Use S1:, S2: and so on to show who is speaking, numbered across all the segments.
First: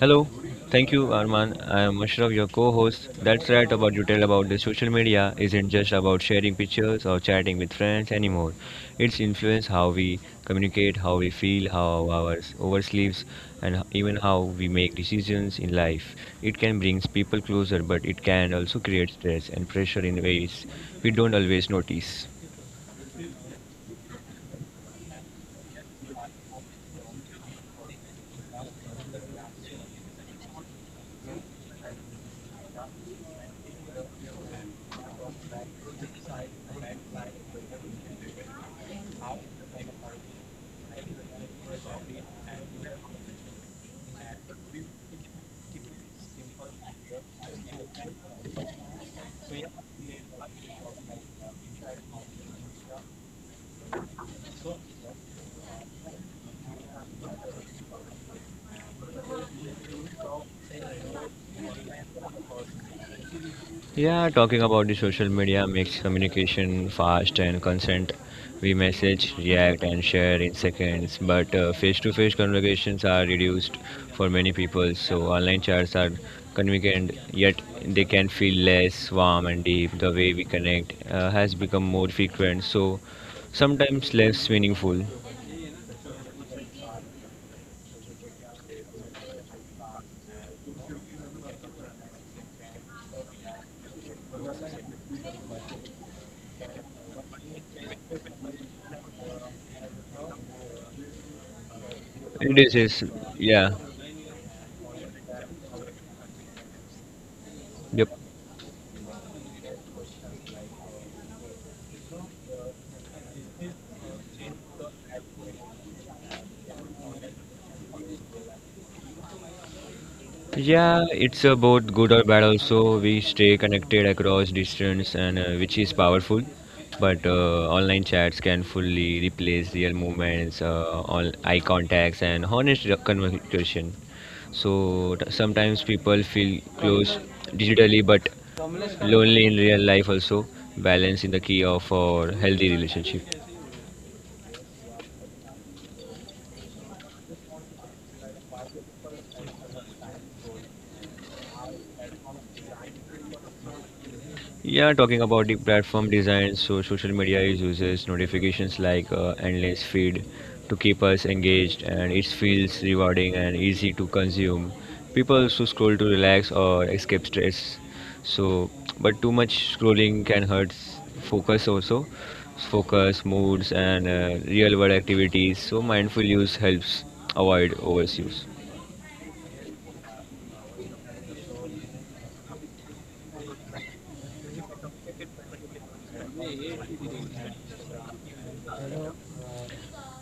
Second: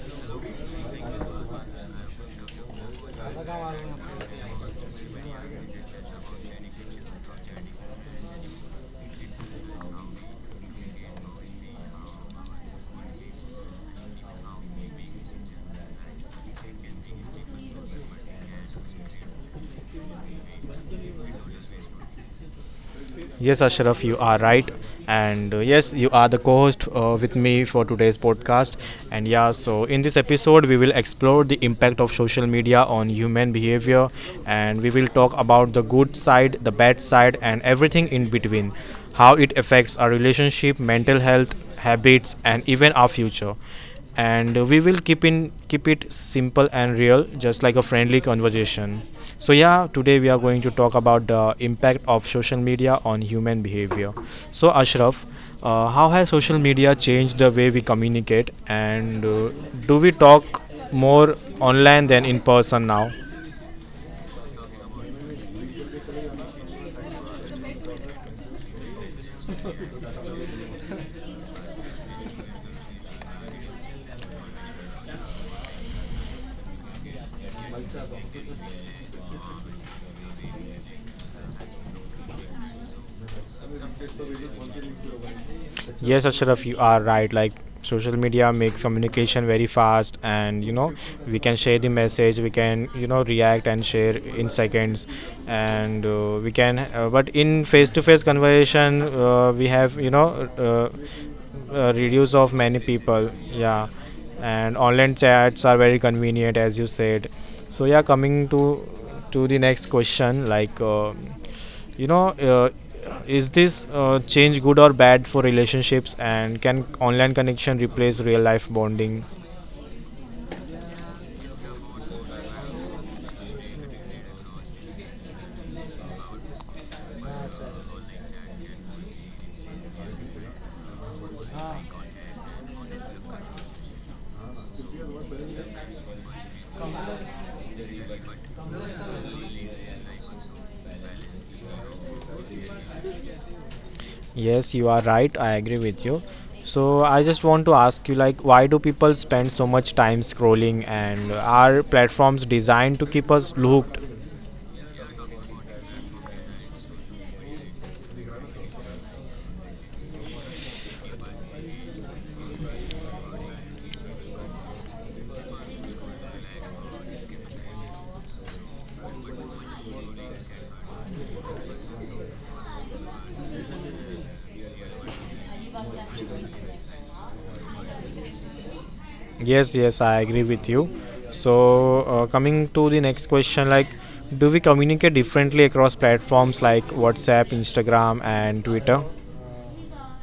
S1: Hello, thank you, Arman. I am Ashraf, your co host. That's right about you tell about the social media isn't just about sharing pictures or chatting with friends anymore. It's influence how we communicate, how we feel, how our oversleeps, and even how we make decisions in life. It can bring people closer, but it can also create stress and pressure in ways we don't always notice.
S2: Yes, Ashraf, you are right. And yes, you are the co host with me for today's podcast. And yeah, so in this episode, we will explore the impact of social media on human behavior, and we will talk about the good side, the bad side, and everything in between, how it affects our relationship, mental health, habits, and even our future. And we will keep it simple and real, just like a friendly conversation. So yeah, today we are going to talk about the impact of social media on human behavior. So Ashraf, how has social media changed the way we communicate, and do we talk more online than in person now?
S1: Yeah, talking about the social media makes communication fast and consent. We message, react, and share in seconds, but face-to-face conversations are reduced for many people. So online chats are convenient, yet they can feel less warm and deep. The way we connect has become more frequent, so sometimes less meaningful.
S2: Yes, Ashraf, you are right. Like social media makes communication very fast, and we can share the message, we can react and share in seconds, and we can. But in face-to-face conversation, we have uh, reviews of
S1: It
S2: many
S1: is, is
S2: people.
S1: yeah,
S2: Yeah, and online chats are very convenient, as you said. So yeah,
S1: yep.
S2: coming to the next question, like. you know, uh, is this change good or bad for relationships? And can online connection replace real life bonding?
S1: Yeah, it's both good or bad also. We stay connected across distance and which is powerful. But online chats can fully replace real movements, all eye contacts and honest conversation. So sometimes people feel close digitally but lonely in real life also. Balance in the key of our healthy relationship.
S2: Yes, you are right. I agree with you. So I just want to ask you, like, why do people spend so much time scrolling? And are platforms designed to keep us looped?
S1: Yeah, talking about the platform design, so social media is uses notifications like endless feed to keep us engaged, and it feels rewarding and easy to consume. People also scroll to relax or escape stress. So, but too much scrolling can hurt focus, moods, and real-world activities. So, mindful use helps avoid overuse.
S2: Yes, yes, I agree with you. So, coming to the next question, like, do we communicate differently across platforms like WhatsApp, Instagram, and Twitter?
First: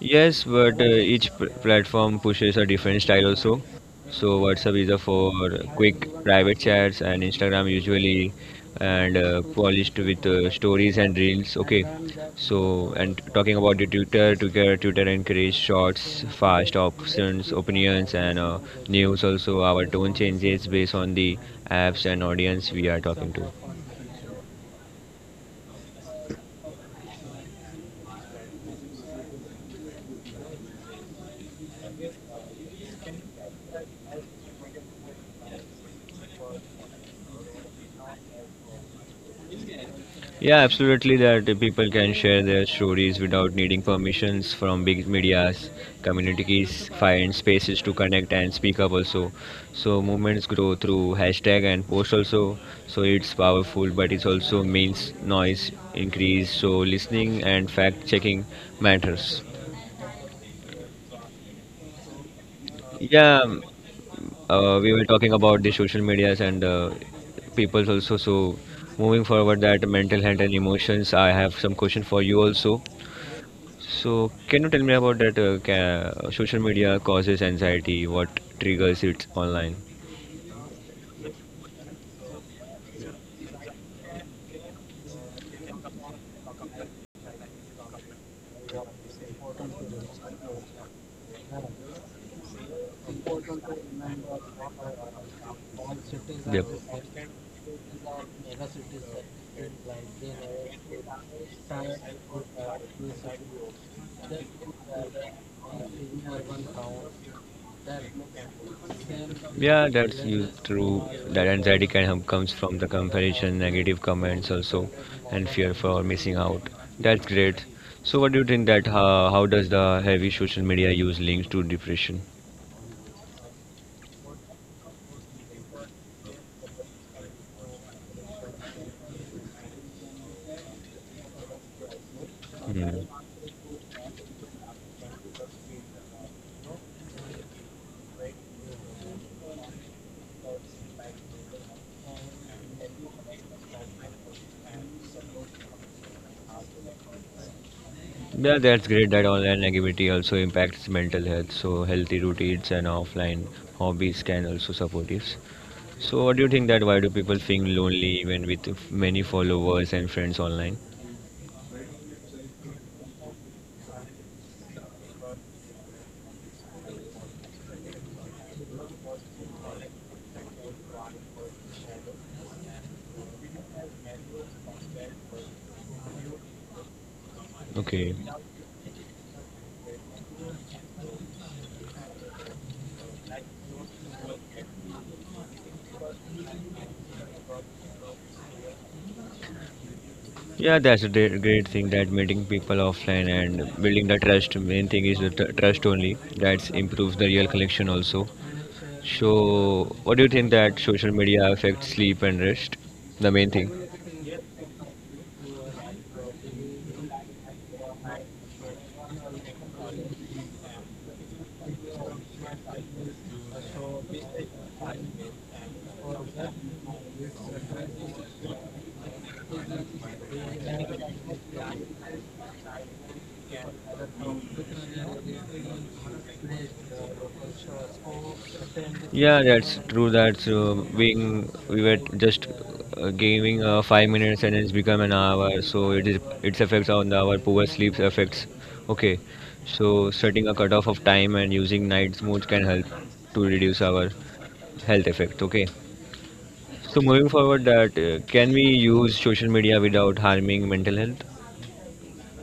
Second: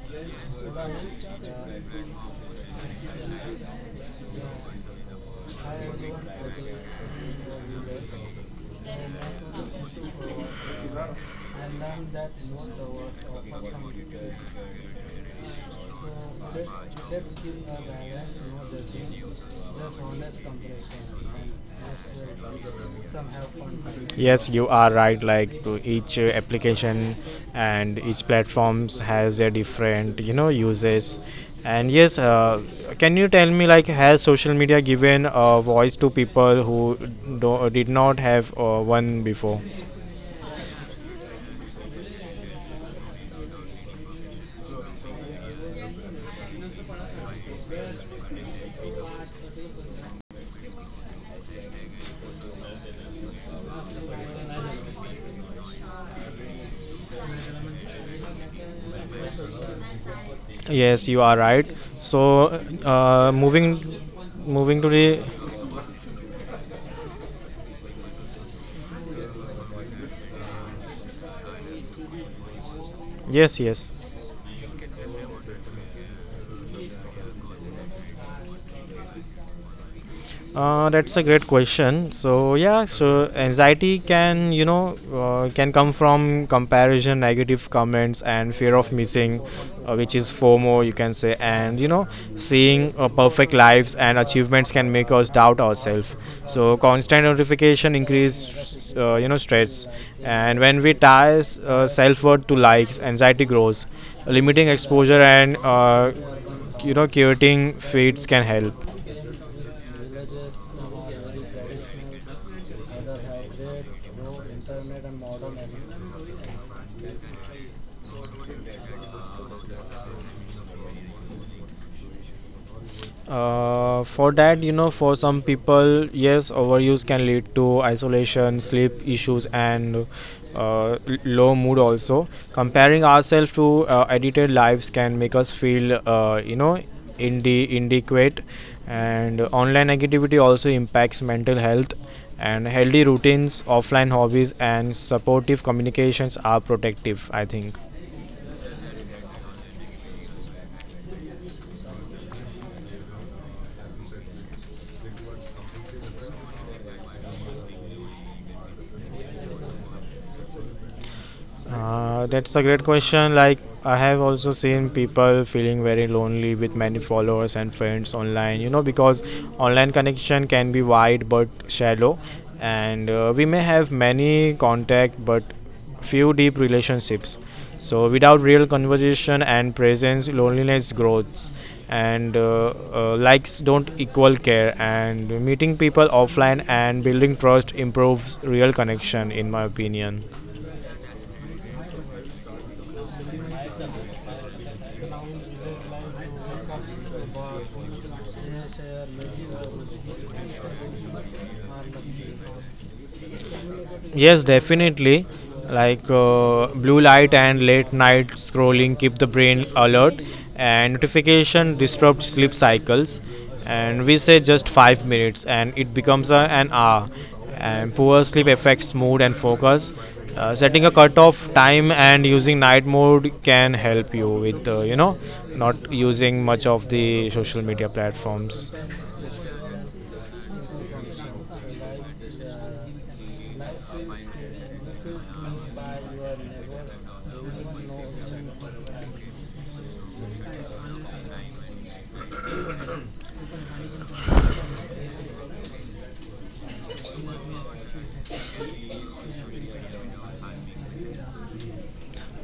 S1: Yes, but each platform pushes a different style also. So WhatsApp is a for quick private chats and Instagram usually and polished with stories and reels. Okay, so and talking about the Twitter, Twitter encourage shorts, fast options, opinions and news. Also, our tone changes based on the apps and audience we are talking to.
S2: Yes, you are right. Like to each application and each platforms has a different, you know, uses. And yes, can you tell me like has social media given a voice to people who did not have one before?
S1: Yeah, absolutely. That people can share their stories without needing permissions from big medias. Communities find spaces to connect and speak up also. So movements grow through hashtag and post also. So it's powerful, but it also means noise increase. So listening and fact checking matters.
S2: Yes, you are right. So uh,
S1: Yeah, um,
S2: moving, moving to
S1: we were
S2: the
S1: talking about the social medias and people's also. So moving forward, that mental health and emotions. I have some question for you also.
S2: yes, yes.
S1: So, can you tell me about that? Social media causes anxiety. What triggers it online?
S2: That's a great question. So yeah, so anxiety can you know can come from comparison, negative comments, and fear of missing, which is FOMO you can say. And you know, seeing perfect lives and achievements can make us doubt ourselves.
S1: Yep.
S2: So constant notification increase stress, and when we tie self worth to likes, anxiety grows. Limiting exposure and curating feeds can help.
S1: Yeah, that's you true. That anxiety can have comes from the comparison, negative comments also, and fear for missing out. That's great. So, what do you think that how does the heavy social media use links to depression?
S2: For that, you know, for some people, yes, overuse can lead to isolation, sleep issues, and low mood also. Comparing
S1: Hmm.
S2: ourselves to edited lives can make us feel, inadequate. And online negativity also impacts mental health. And healthy routines, offline hobbies, and supportive communications are protective, I think.
S1: Yeah, that's great that online negativity also impacts mental health. So healthy routines and offline hobbies can also support it. So what do you think that why do people feel lonely even with many followers and friends online?
S2: That's a great question. Like, I have also seen people feeling very lonely with many followers and friends online, you know, because online connection can be wide but shallow, and we may have many contact but few deep relationships. So,
S1: Okay.
S2: without real conversation and presence, loneliness grows, and likes don't equal care. And meeting people offline and building trust improves real connection, in my opinion.
S1: Yeah, that's a great thing that meeting people offline and building the trust. Main thing is the trust only. That improves the real connection also. So what do you think that social media affects sleep and rest? The main thing.
S2: Yes, definitely. Like blue light and late night scrolling keep the brain alert, and notification disrupt sleep cycles. And we say just 5 minutes, and it becomes a, an hour. And poor sleep affects mood and focus. Setting a cutoff time and using night mode can help you with not using much of the social media platforms.
S1: Yeah, that's true. That's being we were just gaming 5 minutes and it's become an hour. So it is its effects on the our poor sleep effects. Okay, so setting a cutoff of time and using night modes can help to reduce our health effect. Okay, so moving forward, that can we use social media without harming mental health?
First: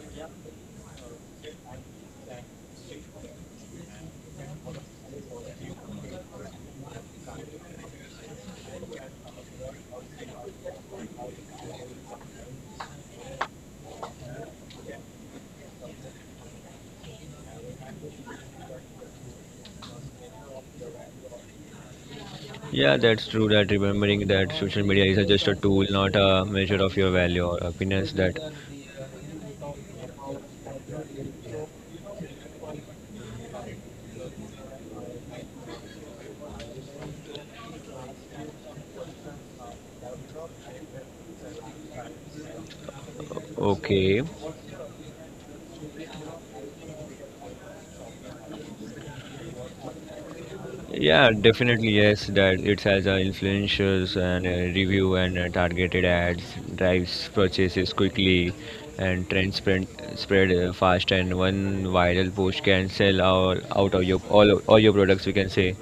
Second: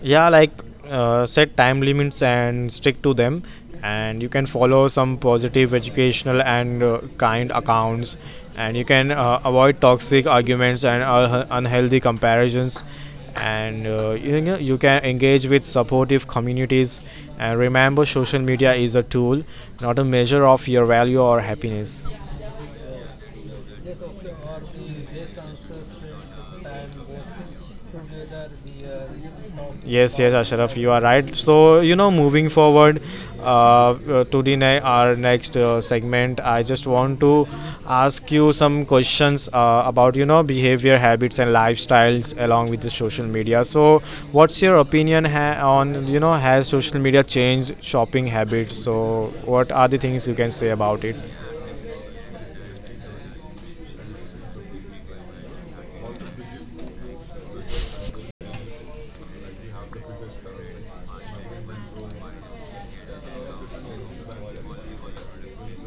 S2: Yeah, like set time limits and stick to them, and you can follow some positive educational and kind accounts, and you can avoid toxic arguments and unhealthy comparisons, and you can engage with supportive communities, and remember social media is a tool, not a measure of your value or happiness.
S1: Yeah, that's true. That remembering that social media is just a tool, not a measure of your value or happiness. That
S2: Yes, yes, Ashraf, you are right. So, you know, moving forward uh, to our next segment, I just want to ask you some questions about, you know, behavior, habits, and lifestyles along with the social media. So,
S1: okay.
S2: what's your opinion on, you know, has social media changed shopping habits? So, what are the things you can say about it?
S1: Yeah, definitely yes, that it has influencers and review and targeted ads, drives purchases quickly and trends spread, spread fast and one viral post can sell all, out of your all your products we can say.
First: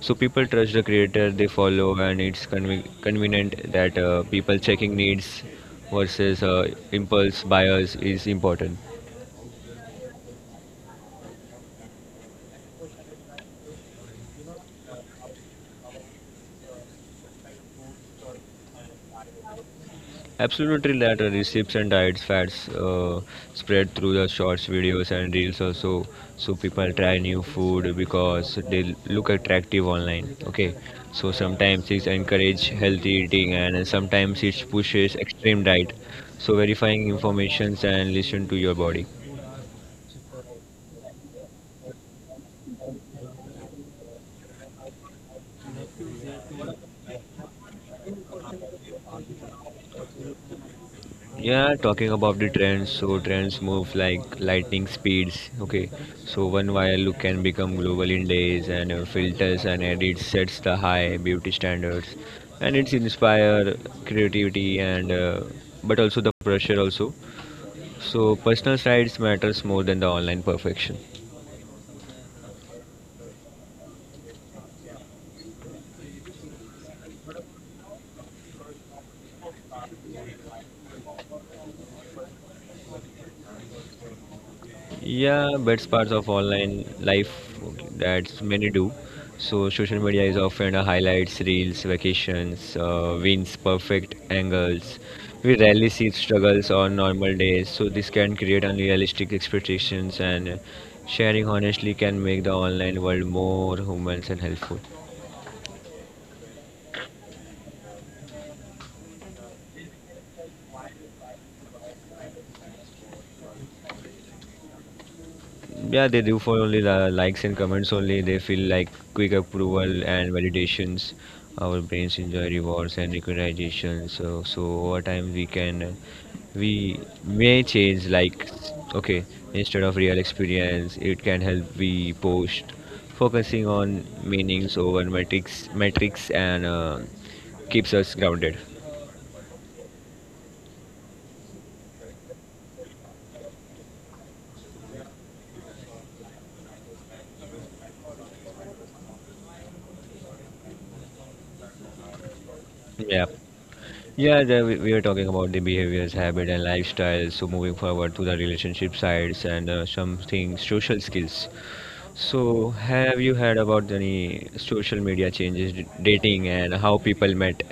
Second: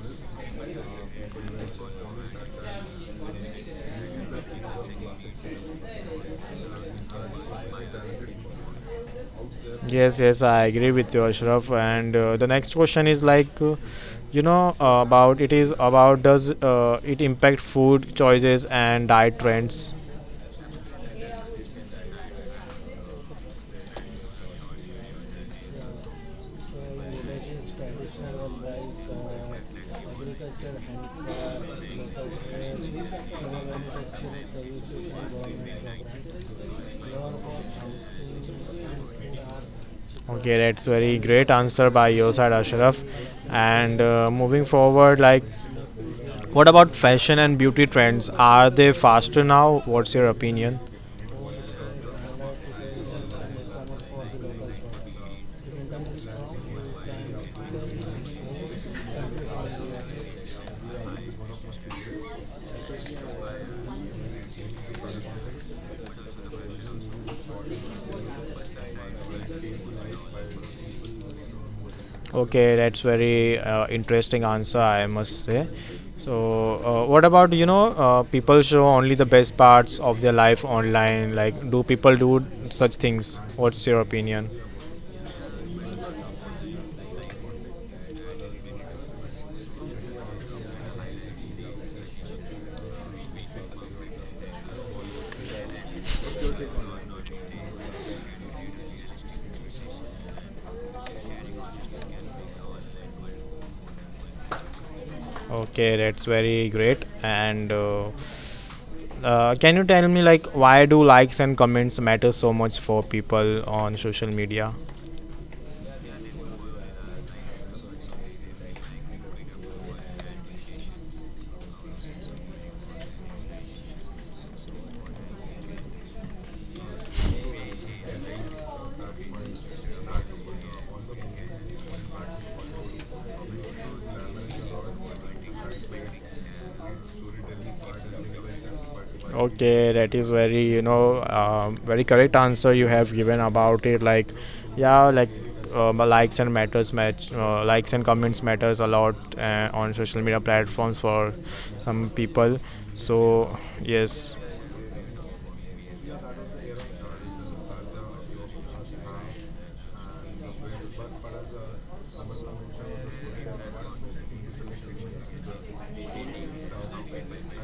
S1: So people trust the creator they follow and it's convenient that people checking needs versus impulse buyers is important.
S2: Yes, yes, I agree with you, Ashraf. And the next question is like, about it is about does it impact food choices and diet trends?
S1: Absolutely that recipes and diets fads spread through the shorts videos and reels also, so people try new food because they look attractive online, okay, so sometimes it's encourage healthy eating and sometimes it pushes extreme diet, so verifying informations and listen to your body.
S2: Okay, that's very great answer by your side, Ashraf. And moving forward, like, what about fashion and beauty trends? Are they faster now? What's your opinion?
S1: Yeah, talking about the trends, so trends move like lightning speeds. Okay, so one viral look can become global in days, and filters and edits sets the high beauty standards, and it's inspire creativity and but also the pressure also. So personal sides matters more than the online perfection.
S2: Okay, that's very interesting answer, I must say. So, what about, people show only the best parts of their life online? Like, do people do such things? What's your opinion?
S1: Yeah, that's part of online life that many do. So social media is often a highlights, reels, vacations, wins, perfect angles. We rarely see struggles on normal days, so this can create unrealistic expectations and sharing honestly can make the online world more humans and helpful.
S2: Okay, that's very great. And can you tell me like why do likes and comments matter so much for people on social media?
S1: Yeah, they do for only the likes and comments only. They feel like quick approval and validations. Our brains enjoy rewards and recognition. So over time we can, we may change like, okay, instead of real experience, it can help we post, focusing on meanings over metrics, metrics and keeps us grounded.
S2: Okay, that is very very correct answer you have given about it. Like, yeah, like likes and matters match likes and comments matters a lot on social media platforms for some people.
S1: Yeah.
S2: So yes.
S1: Yeah, the, we were talking about the behaviors, habit, and lifestyles. So moving forward to the relationship sides and something social skills. So have you heard about any social media changes, dating, and how people met?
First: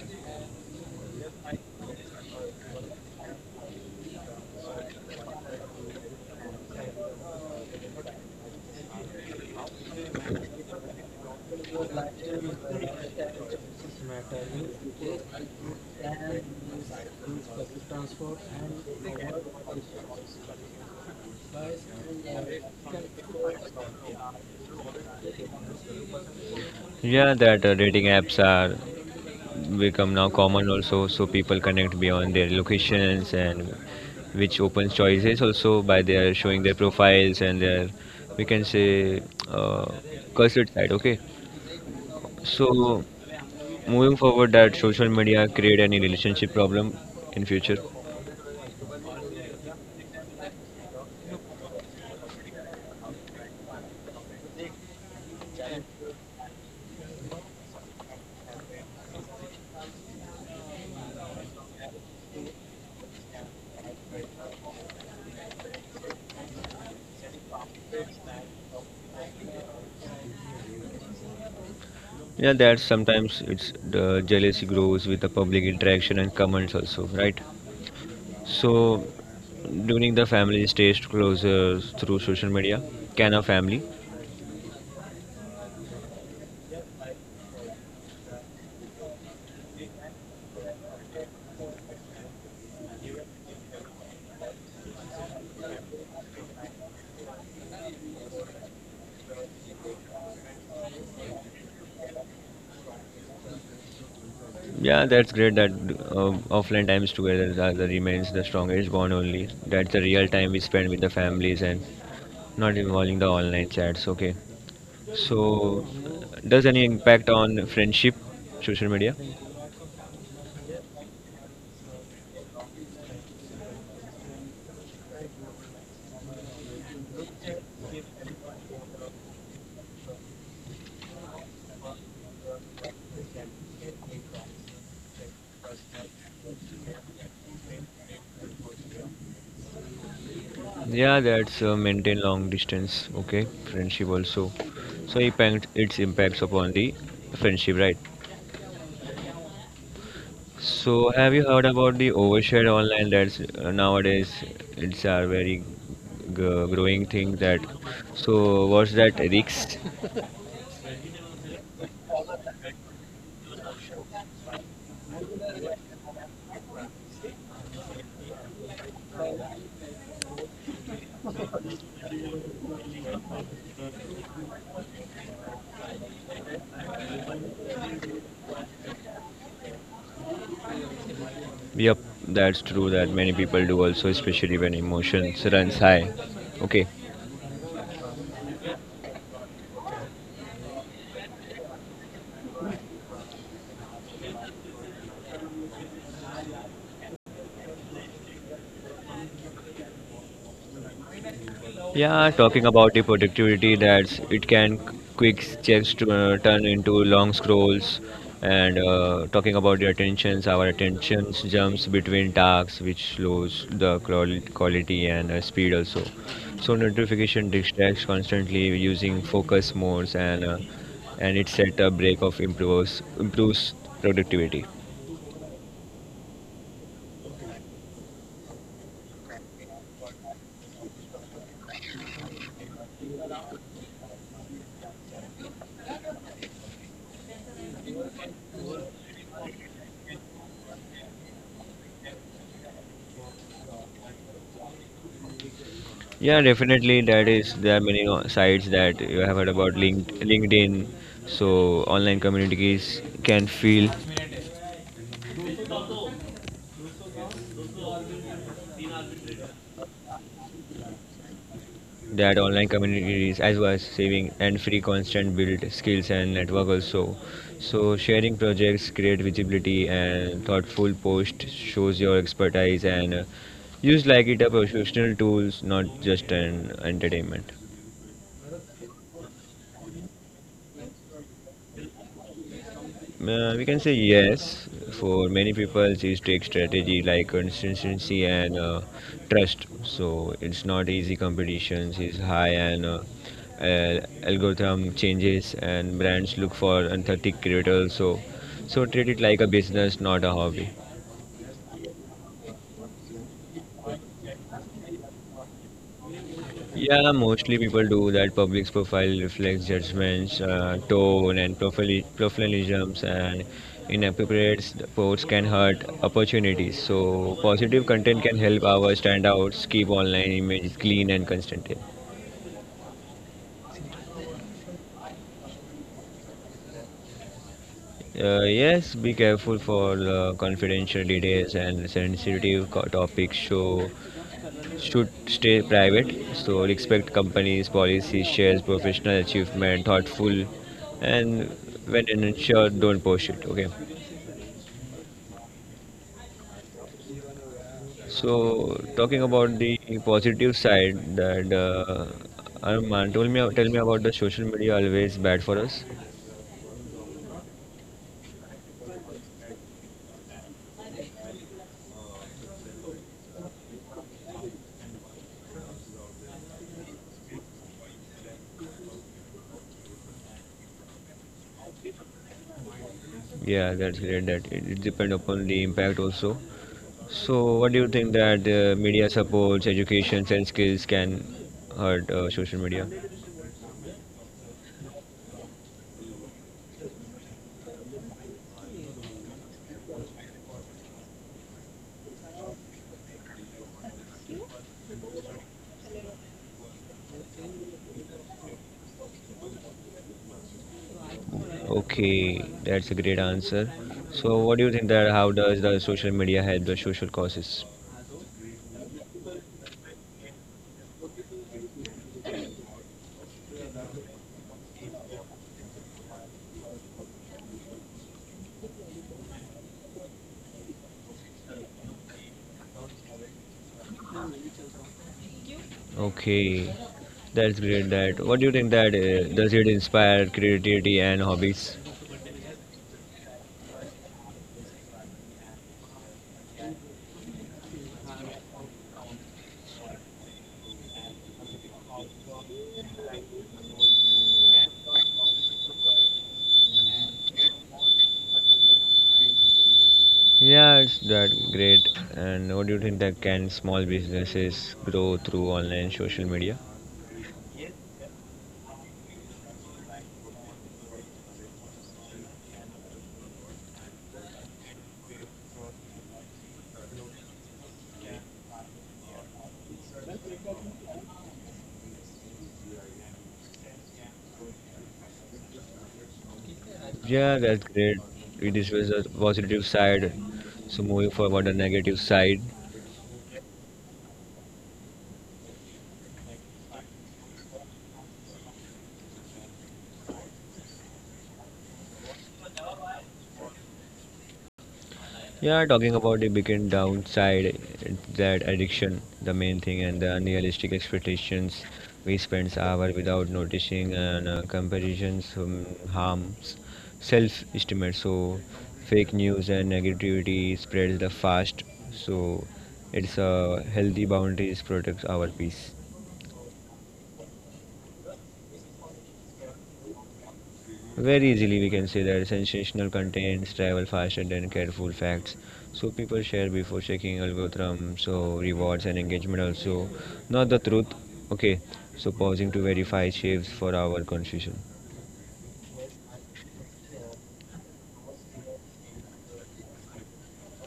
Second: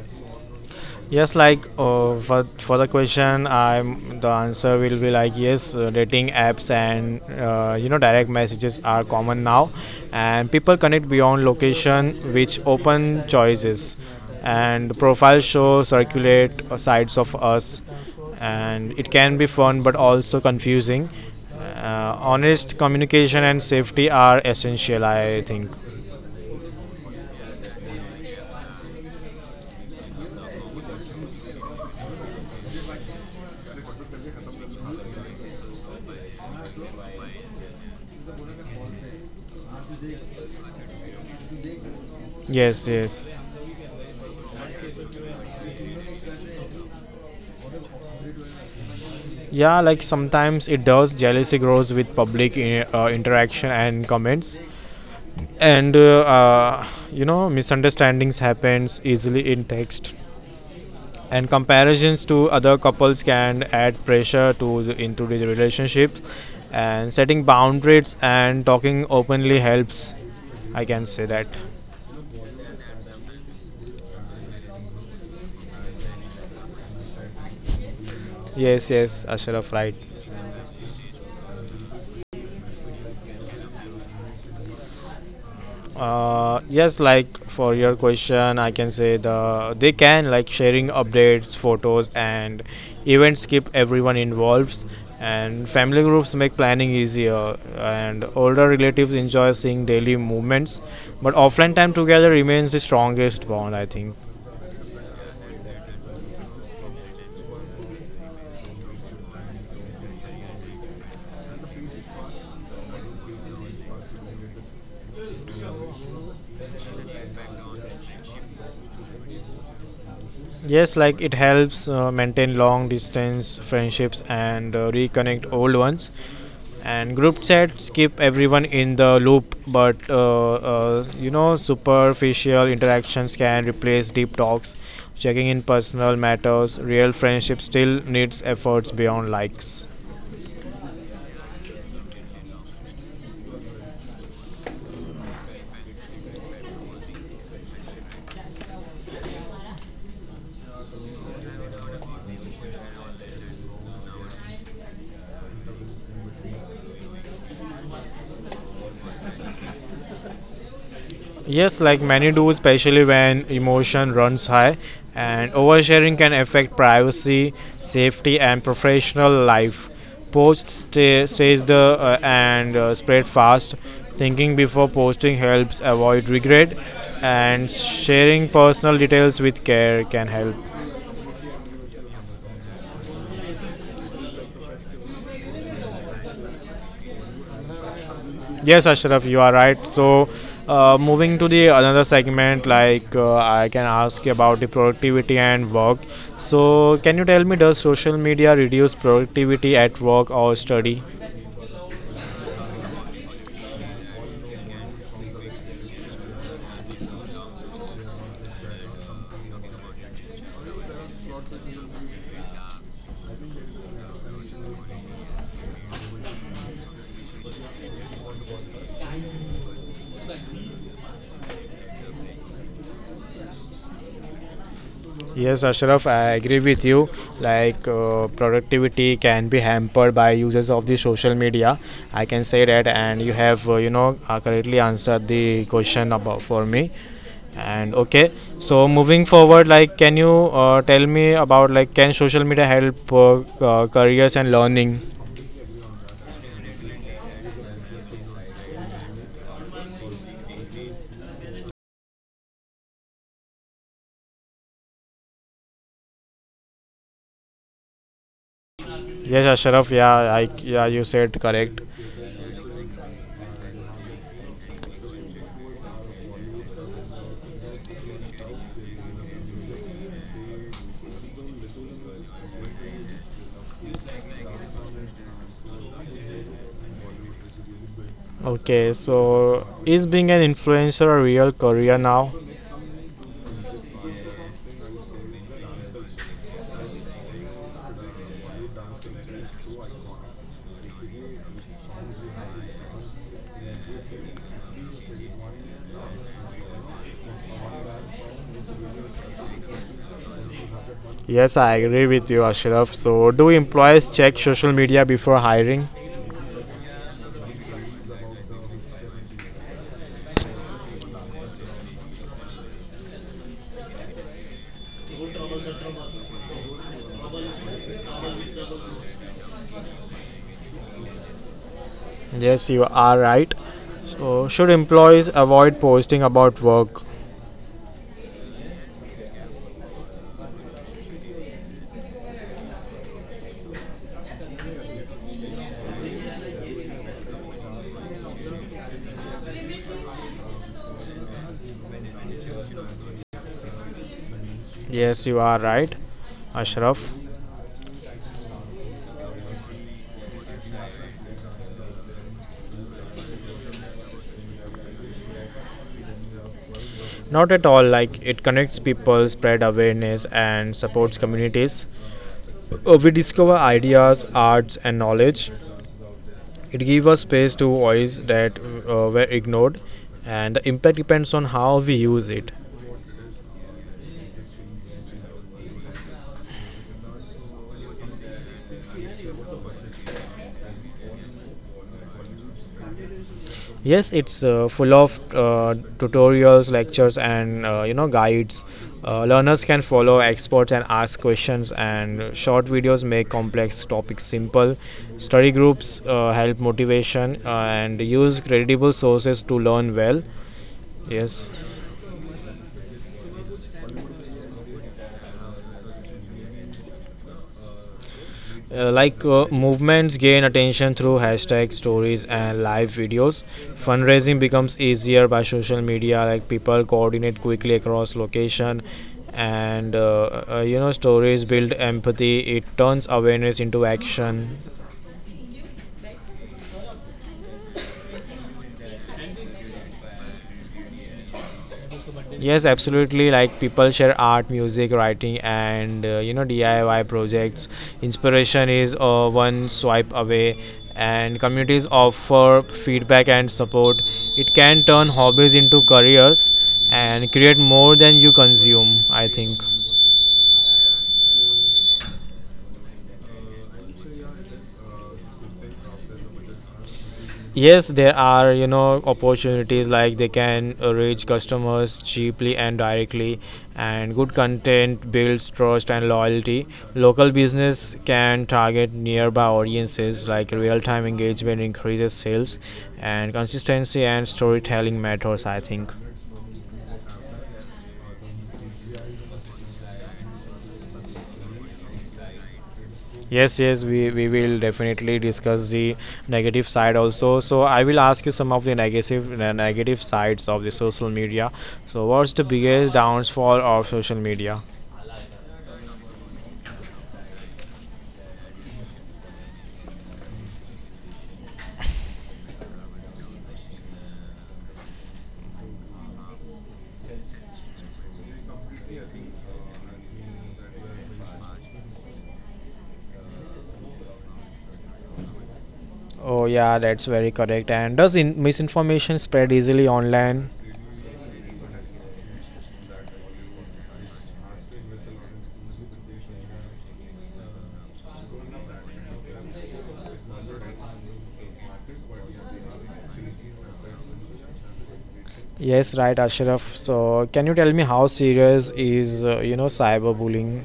S2: Yes, like for the question, I'm the answer will be like yes. Dating apps and direct messages are common now, and people connect beyond location, which open choices, and profile show circulate sides of us, and it can be fun but also confusing. Honest communication and safety are essential, I think.
S1: Yeah, that dating apps are become now common also. So people connect beyond their locations and which opens choices also by their showing their profiles and their we can say uh, cursed side. Okay,
S2: Yes,
S1: so.
S2: yes.
S1: Moving forward, that social media create any relationship problem in future.
S2: Yeah, like sometimes it does. Jealousy grows with public interaction and comments, and misunderstandings happens easily in text. And comparisons to other couples can add pressure to into the relationship. And setting boundaries and talking openly helps. I can say that.
S1: Yeah, that sometimes it's the jealousy grows with the public interaction and comments also, right?
S2: Yes,
S1: So
S2: yes, Ashraf, right.
S1: during the family stays closer through social media, can a family?
S2: Yes, like for your question, I can say the they can like sharing updates, photos, and events keep everyone involved, and family groups make planning easier, and older relatives enjoy seeing daily movements, but offline time together remains the strongest bond, I think.
S1: Yeah, that's great that offline times together are the remains the strongest bond only. That's the real time we spend with the families and not involving the online chats. Okay. So, does any impact on friendship social media?
S2: Yes, like it helps maintain long distance friendships and reconnect old ones. And group chats keep everyone in the loop, but superficial interactions can replace deep talks. Checking in personal matters, real friendship still needs efforts beyond likes.
S1: Yeah, that's maintain long distance. Okay, friendship also. So impact its impacts upon the friendship, right? So have you heard about the overshare online? That's nowadays it's a very growing thing. That so what's that risks?
S2: Yes, like many do, especially when emotion runs high, and oversharing can affect privacy, safety, and professional life. Posts stays the and spread fast. Thinking before posting helps avoid regret, and sharing personal details with care can help.
S1: Yep, that's true. That many people do also, especially when emotions runs high. Okay.
S2: Yes, Ashraf, you are right. So, moving to the another segment, like I can ask you about the productivity and work. So, can you tell me, does social media reduce productivity at work or study?
S1: Yeah, talking about the productivity, that's it can quick checks to turn into long scrolls and talking about the attentions, our attentions jumps between tasks which slows the quality and speed also, so notification distracts constantly using focus modes and it set a break of improves productivity.
S2: Yes, Ashraf, I agree with you. Like, productivity can be hampered by uses of the social media. I can say that, and you have, correctly answered the question about for me. And okay, so moving forward, like, can you tell me about like, can social media help careers and learning?
S1: Yeah, definitely. That is, there are many sites that you have heard about linked, LinkedIn. So online communities can feel
S2: Yes, Ashraf, yeah, you said correct.
S1: that online communities as well as saving and free constant build skills and network also. So sharing projects create visibility and thoughtful post shows your expertise and use like it a professional tools, not just an entertainment.
S2: Okay, so is being an influencer a real career now?
S1: We can say yes. For many people, these take strategy like consistency and trust. So it's not easy, competitions is high and algorithm changes and brands look for authentic creators. So treat it like a business, not a hobby.
S2: Yes, I agree with you, Ashraf. So, do employees check social media before hiring?
S1: Yeah, mostly people do that. Public's profile reflects judgments, tone, and professionalisms, and inappropriate posts can hurt opportunities. So, positive content can help our standouts keep online image clean and consistent.
S2: Yes, you are right. So, should employees avoid posting about work?
S1: Yes, be careful for the confidential details and sensitive topics show should stay private. So respect companies' policies, shares professional achievement, thoughtful, and when insured, don't post it. Okay.
S2: Yes, you are right, Ashraf.
S1: So talking about the positive side, that Arman told me tell me about the social media always bad for us.
S2: Not at all, like it connects people, spread awareness, and supports communities. We discover ideas, arts, and knowledge. It gives us space to voice that were ignored, and the impact depends on how we use it.
S1: Yeah, that's great. That it depends upon the impact also. So, what do you think that media supports education and skills can hurt social media?
S2: Yes, it's full of tutorials, lectures, and guides. Learners can follow experts and ask questions. And short videos make complex topics simple. Study groups help motivation and use credible sources to learn well. Yes.
S1: Okay, that's a great answer. So, what do you think that how does the social media help the social causes?
S2: Like movements gain attention through hashtags, stories, and live videos. Fundraising becomes easier by social media. Like people coordinate quickly across location, and stories build empathy. It turns awareness into action.
S1: Okay, that's great. That what do you think that does it inspire creativity and hobbies?
S2: Yes, absolutely. Like people share art, music, writing, and DIY projects. Inspiration is one swipe away, and communities offer feedback and support. It can turn hobbies into careers and create more than you consume, I think.
S1: Yeah, it's that great. And what do you think that can small businesses grow through online social media?
S2: Yes, there are, you know, opportunities like they can reach customers cheaply and directly, and good content builds trust and loyalty. Local business can target nearby audiences, like real time engagement increases sales, and consistency and storytelling matters, I think.
S1: Yeah, that's great. We discussed the positive side. So moving forward, the negative side.
S2: Yes, yes, we will definitely discuss the negative side also. So I will ask you some of the negative sides of the social media. So what's the biggest downfall of social media?
S1: Yeah, talking about the big downside, it's that addiction, the main thing, and the unrealistic expectations. We spend hours without noticing, and comparisons harms self-estimate. So fake news and negativity spreads the fast. So it's a healthy boundaries protects our peace.
S2: Oh yeah, that's very correct. And does misinformation spread easily online?
S1: Very easily, we can say that sensational contents travel faster than careful facts. So people share before checking algorithm. So rewards and engagement also, not the truth. Okay. So pausing to verify saves for our confusion.
S2: Yes, right, Ashraf. So can you tell me how serious is cyberbullying?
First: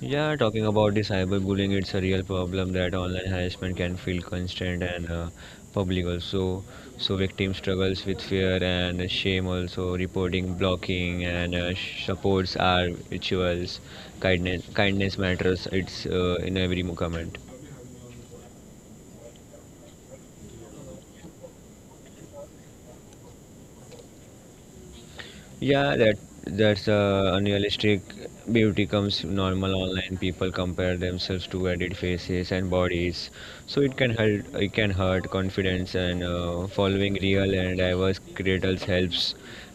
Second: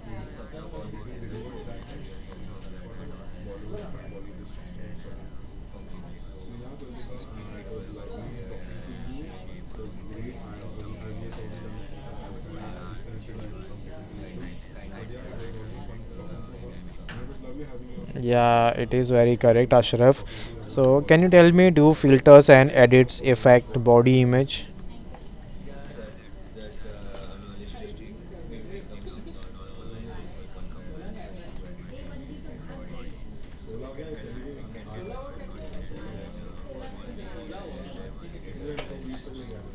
S1: Yeah, talking about the cyberbullying, it's a real problem that online harassment can feel constant and public also. So victim struggles with fear and shame also. Reporting, blocking, and supports are rituals. Kindness matters. It's in every movement.
S2: Yeah, it is very correct, Ashraf. So can you tell me do filters and edits affect body image?
S1: Yeah, that that's a unrealistic beauty comes normal online, people compare themselves to edit faces and bodies, so it can hurt confidence and following real and diverse creators helps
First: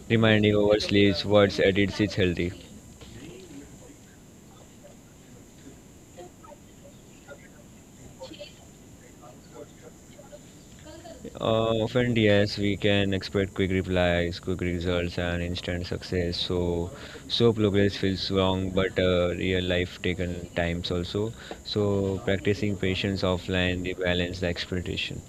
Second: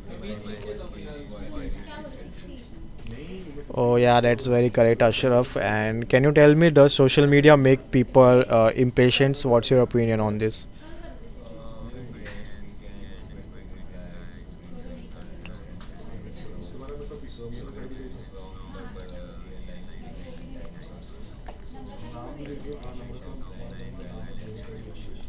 S1: reminding oversleeves what's edits is healthy.
S2: Oh yeah, that's very correct, Ashraf. And can you tell me, does social media make people impatient? What's your opinion on this?
S1: Often, yes, we can expect quick replies, quick results, and instant success. So progress feels wrong, but real life taken times also. So, practicing patience offline, they balance the expectation.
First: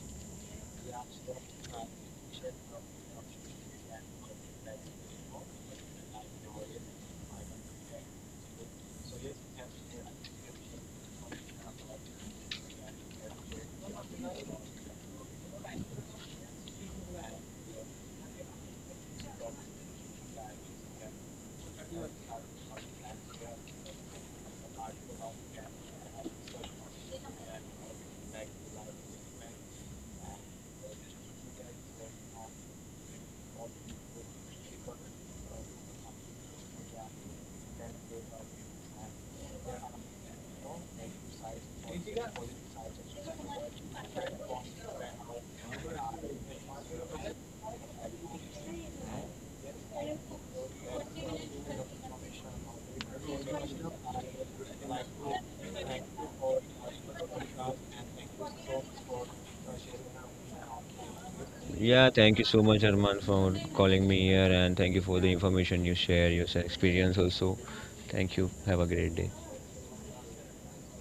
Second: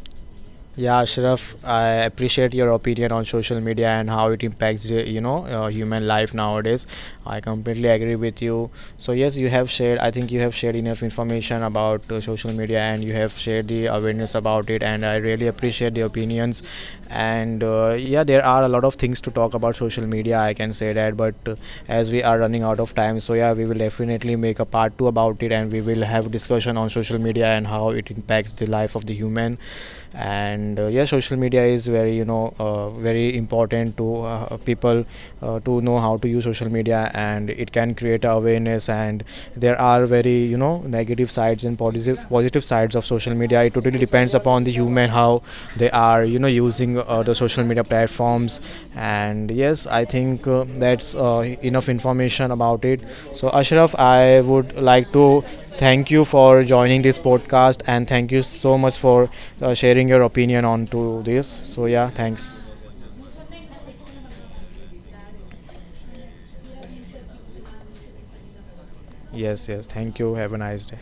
S2: Yeah, Ashraf, I appreciate your opinion on social media and how it impacts human life nowadays. I completely agree with you. So yes, you have shared. I think you have shared enough information about social media and you have shared the awareness about it. And I really appreciate the opinions. And yeah, there are a lot of things to talk about social media. I can say that, but as we are running out of time, so yeah, we will definitely make a part two about it, and we will have discussion on social media and how it impacts the life of the human, and yeah, social media is very very important to people, to know how to use social media, and it can create awareness, and there are very, you know, negative sides and positive sides of social media. It totally depends upon the human how they are, you know, using the social media platforms. And yes, I think that's enough information about it. So Ashraf, I would like to thank you for joining this podcast and thank you so much for sharing your opinion on to this. So yeah,
S1: Yeah, thank you
S2: thanks.
S1: so much, Arman, for calling me here, and thank you for the information you share, your experience also. Thank you. Have a great day.
S2: Yes, yes. Thank you. Have a nice day.